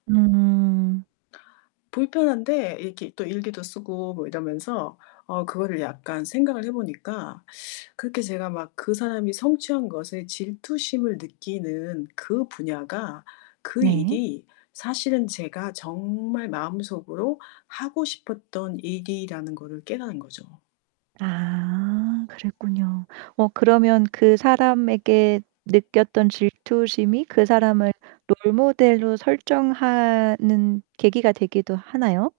음. 불편한데 이렇게 또 일기도 쓰고 뭐 이러면서 어 그거를 약간 생각을 해 보니까 그렇게 제가 막 그 사람이 성취한 것에 질투심을 느끼는 그 분야가, 그 네. 일이 사실은 제가 정말 마음속으로 하고 싶었던 일이라는 거를 깨달은 거죠. 아 그랬군요. 어 그러면 그 사람에게 느꼈던 질투심이 그 사람을 롤 모델로 설정하는 계기가 되기도 하나요?